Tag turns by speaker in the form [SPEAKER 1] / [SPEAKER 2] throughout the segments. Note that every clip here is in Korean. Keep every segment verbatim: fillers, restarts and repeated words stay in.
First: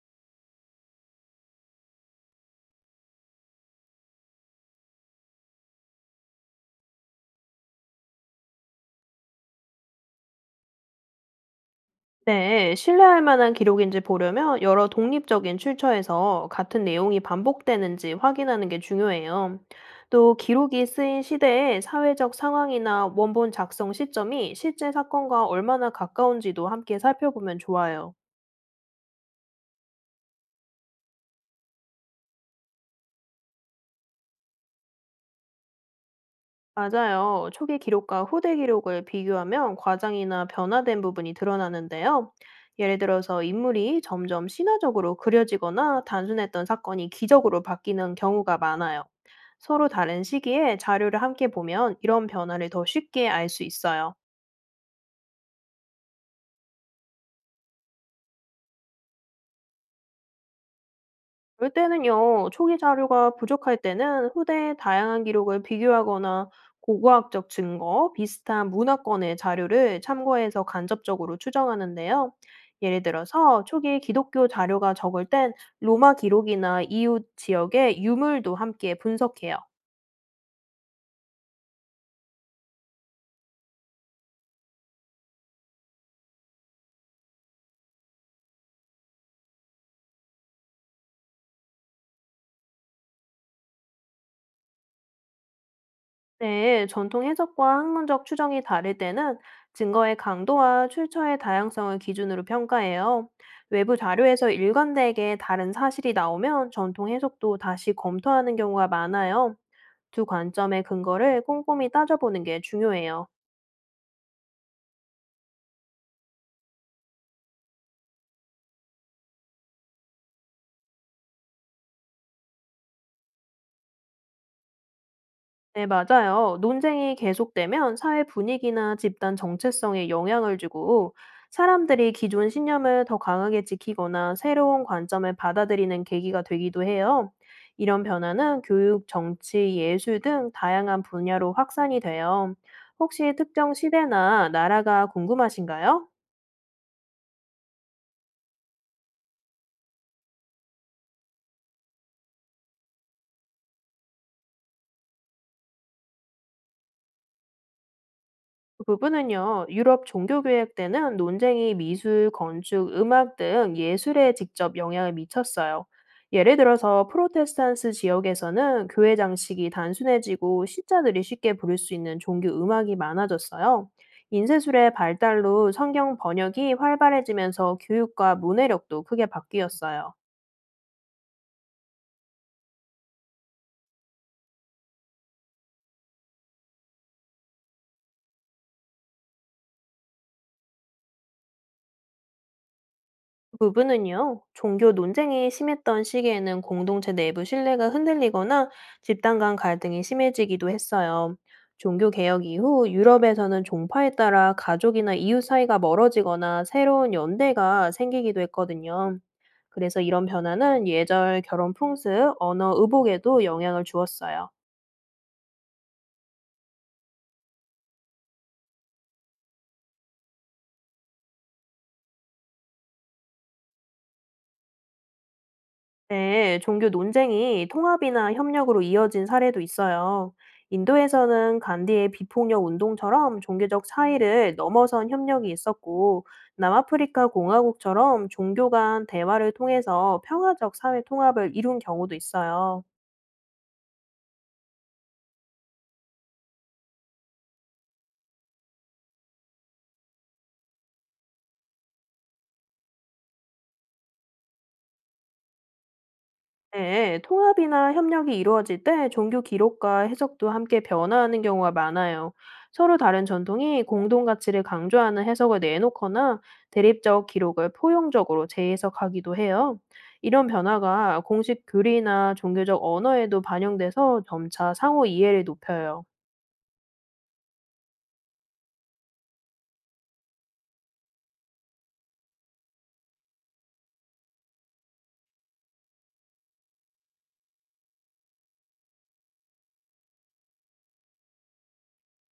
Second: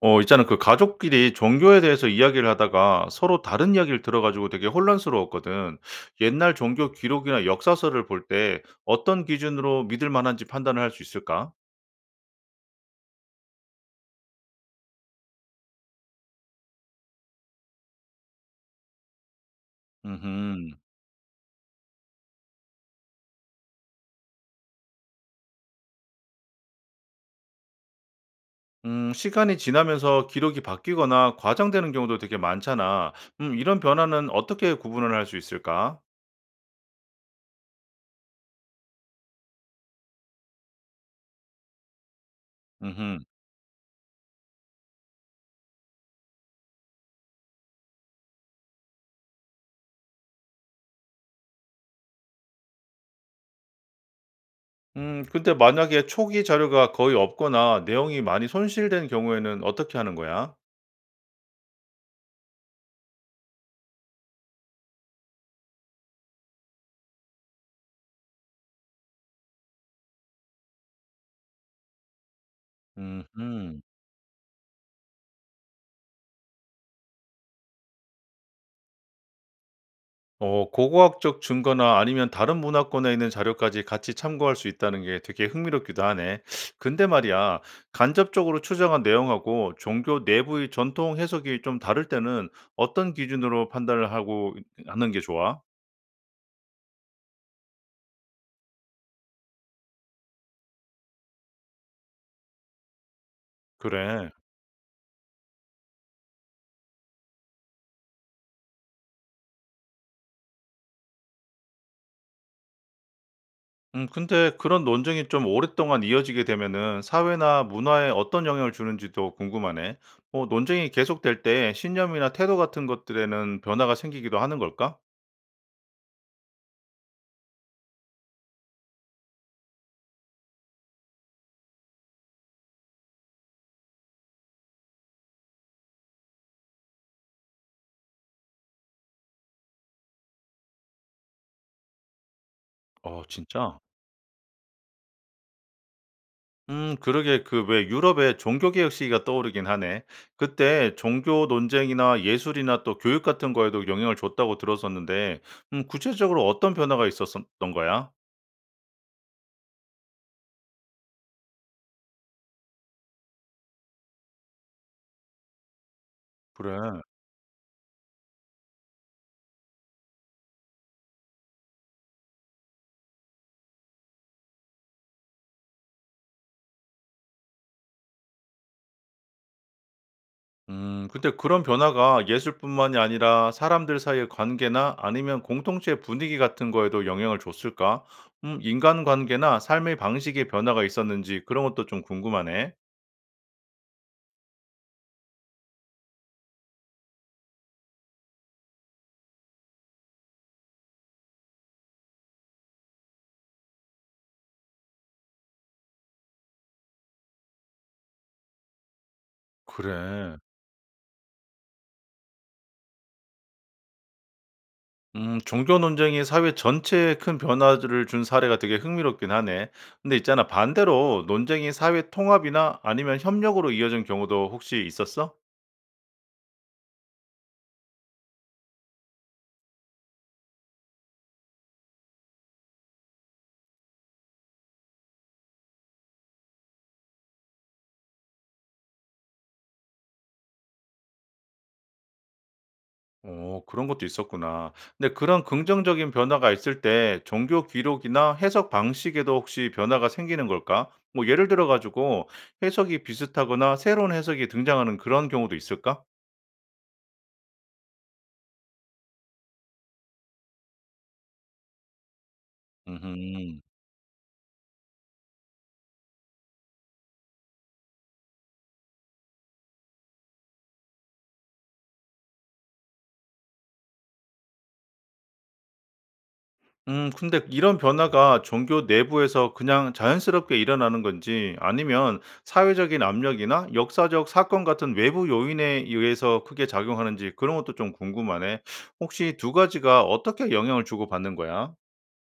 [SPEAKER 1] 어 있잖아. 그 가족끼리 종교에 대해서 이야기를 하다가 서로 다른 이야기를 들어 가지고 되게 혼란스러웠거든. 옛날 종교 기록이나 역사서를 볼 때 어떤 기준으로 믿을 만한지 판단을 할 수 있을까?
[SPEAKER 2] 네, 신뢰할 만한 기록인지 보려면 여러 독립적인 출처에서 같은 내용이 반복되는지 확인하는 게 중요해요. 또
[SPEAKER 1] 음
[SPEAKER 2] 기록이 쓰인 시대의 사회적 상황이나 원본 작성 시점이 실제 사건과 얼마나 가까운지도 함께 살펴보면 좋아요.
[SPEAKER 1] 음 시간이 지나면서 기록이 바뀌거나 과장되는 경우도 되게 많잖아. 음 이런 변화는 어떻게 구분을 할 수 있을까?
[SPEAKER 2] 맞아요. 초기 기록과 후대 기록을 비교하면 과장이나 변화된 부분이 드러나는데요. 예를
[SPEAKER 1] 음
[SPEAKER 2] 들어서 인물이 점점 신화적으로 그려지거나 단순했던 사건이 기적으로 바뀌는 경우가 많아요. 서로 다른 시기에 자료를 함께 보면 이런 변화를 더 쉽게 알 수 있어요.
[SPEAKER 1] 음 근데 만약에 초기 자료가 거의 없거나 내용이 많이 손실된 경우에는 어떻게 하는 거야?
[SPEAKER 2] 그럴 때는요, 초기 자료가 부족할 때는 후대의 다양한 기록을 비교하거나 고고학적 증거, 비슷한 문화권의 자료를 참고해서 간접적으로 추정하는데요. 예를 들어서
[SPEAKER 1] 음
[SPEAKER 2] 초기 기독교 자료가 적을 땐 로마 기록이나 이웃 지역의 유물도 함께 분석해요.
[SPEAKER 1] 어 고고학적 증거나 아니면 다른 문화권에 있는 자료까지 같이 참고할 수 있다는 게 되게 흥미롭기도 하네. 근데 말이야, 간접적으로 추정한 내용하고 종교 내부의 전통 해석이 좀 다를 때는 어떤 기준으로 판단을 하고 하는 게 좋아?
[SPEAKER 2] 네, 전통 해석과 학문적 추정이 다를 때는 증거의 강도와 출처의 다양성을 기준으로 평가해요. 외부
[SPEAKER 1] 그래.
[SPEAKER 2] 자료에서 일관되게 다른 사실이 나오면 전통 해석도 다시 검토하는 경우가 많아요. 두 관점의 근거를 꼼꼼히 따져보는 게 중요해요.
[SPEAKER 1] 음, 근데 그런 논쟁이 좀 오랫동안 이어지게 되면은 사회나 문화에 어떤 영향을 주는지도 궁금하네. 어, 논쟁이 계속될 때 신념이나 태도 같은 것들에는 변화가 생기기도 하는 걸까?
[SPEAKER 2] 네, 맞아요. 논쟁이 계속되면 사회 분위기나 집단 정체성에 영향을 주고 사람들이 기존 신념을 더 강하게 지키거나 새로운 관점을 받아들이는 계기가 되기도 해요. 이런 변화는 교육, 정치, 예술 등 다양한 분야로 확산이 돼요.
[SPEAKER 1] 어,
[SPEAKER 2] 혹시 특정
[SPEAKER 1] 진짜?
[SPEAKER 2] 시대나 나라가 궁금하신가요?
[SPEAKER 1] 음 그러게 그 왜 유럽의 종교개혁 시기가 떠오르긴 하네. 그때 종교 논쟁이나 예술이나 또 교육 같은 거에도 영향을 줬다고 들었었는데 음 구체적으로 어떤 변화가 있었던 거야?
[SPEAKER 2] 그 부분은요, 유럽 종교교육 때는 논쟁이 미술, 건축, 음악 등 예술에 직접 영향을 미쳤어요. 예를
[SPEAKER 1] 그래.
[SPEAKER 2] 들어서 프로테스탄스 지역에서는 교회 장식이 단순해지고 신자들이 쉽게 부를 수 있는 종교 음악이 많아졌어요. 인쇄술의 발달로 성경 번역이 활발해지면서 교육과 문해력도 크게 바뀌었어요.
[SPEAKER 1] 음 근데 그런 변화가 예술뿐만이 아니라 사람들 사이의 관계나 아니면 공동체 분위기 같은 거에도 영향을 줬을까? 음 인간관계나 삶의 방식의 변화가 있었는지 그런 것도 좀 궁금하네.
[SPEAKER 2] 그 부분은요, 종교 논쟁이 심했던 시기에는 공동체 내부 신뢰가 흔들리거나 집단 간 갈등이 심해지기도 했어요. 종교 개혁 이후 유럽에서는 종파에 따라 가족이나 이웃 사이가 멀어지거나 새로운 연대가 생기기도 했거든요. 그래서 이런
[SPEAKER 1] 그래.
[SPEAKER 2] 변화는 예절, 결혼 풍습, 언어, 의복에도 영향을 주었어요.
[SPEAKER 1] 음 종교 논쟁이 사회 전체에 큰 변화를 준 사례가 되게 흥미롭긴 하네. 근데 있잖아, 반대로 논쟁이 사회 통합이나 아니면 협력으로 이어진 경우도 혹시 있었어?
[SPEAKER 2] 네, 종교 논쟁이 통합이나 협력으로 이어진 사례도 있어요. 인도에서는 간디의 비폭력 운동처럼 종교적 차이를 넘어선 협력이 있었고, 남아프리카 공화국처럼 종교 간 대화를 통해서 평화적 사회 통합을 이룬 경우도 있어요.
[SPEAKER 1] 오, 그런 것도 있었구나. 근데 그런 긍정적인 변화가 있을 때 종교 기록이나 해석 방식에도 혹시 변화가 생기는 걸까? 뭐 예를 들어 가지고 해석이 비슷하거나 새로운 해석이 등장하는 그런 경우도 있을까?
[SPEAKER 2] 네, 통합이나 협력이 이루어질 때 종교 기록과 해석도 함께 변화하는 경우가 많아요. 서로 다른
[SPEAKER 1] 음.
[SPEAKER 2] 전통이 공동 가치를 강조하는 해석을 내놓거나 대립적 기록을 포용적으로 재해석하기도 해요. 이런 변화가 공식 교리나 종교적 언어에도 반영돼서 점차 상호 이해를 높여요.
[SPEAKER 1] 음 근데 이런 변화가 종교 내부에서 그냥 자연스럽게 일어나는 건지 아니면 사회적인 압력이나 역사적 사건 같은 외부 요인에 의해서 크게 작용하는지 그런 것도 좀 궁금하네. 혹시 두 가지가 어떻게 영향을 주고받는 거야?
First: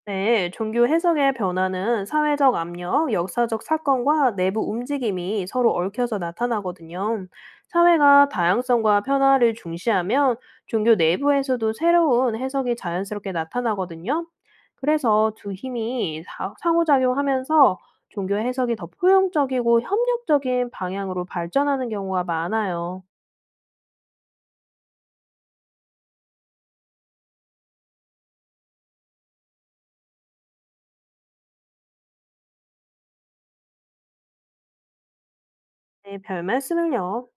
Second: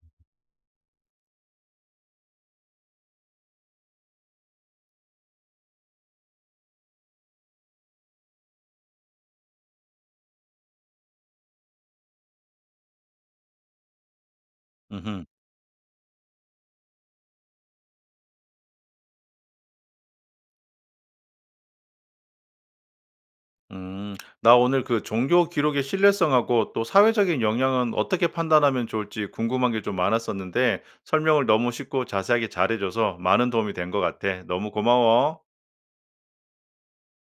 [SPEAKER 2] 네, 종교 해석의 변화는 사회적 압력, 역사적 사건과 내부 움직임이 서로 얽혀서 나타나거든요. 사회가 다양성과 변화를 중시하면 종교 내부에서도 새로운 해석이 자연스럽게 나타나거든요.
[SPEAKER 1] 음흠.
[SPEAKER 2] 그래서 두 힘이 사- 상호작용하면서 종교 해석이 더 포용적이고 협력적인 방향으로 발전하는 경우가 많아요.
[SPEAKER 1] 음. 나 오늘 그 종교 기록의 신뢰성하고 또 사회적인 영향은 어떻게 판단하면 좋을지 궁금한 게 좀 많았었는데 설명을 너무 쉽고 자세하게 잘해 줘서 많은 도움이 된 것 같아. 너무 고마워.
[SPEAKER 2] 네, 별 말씀을요.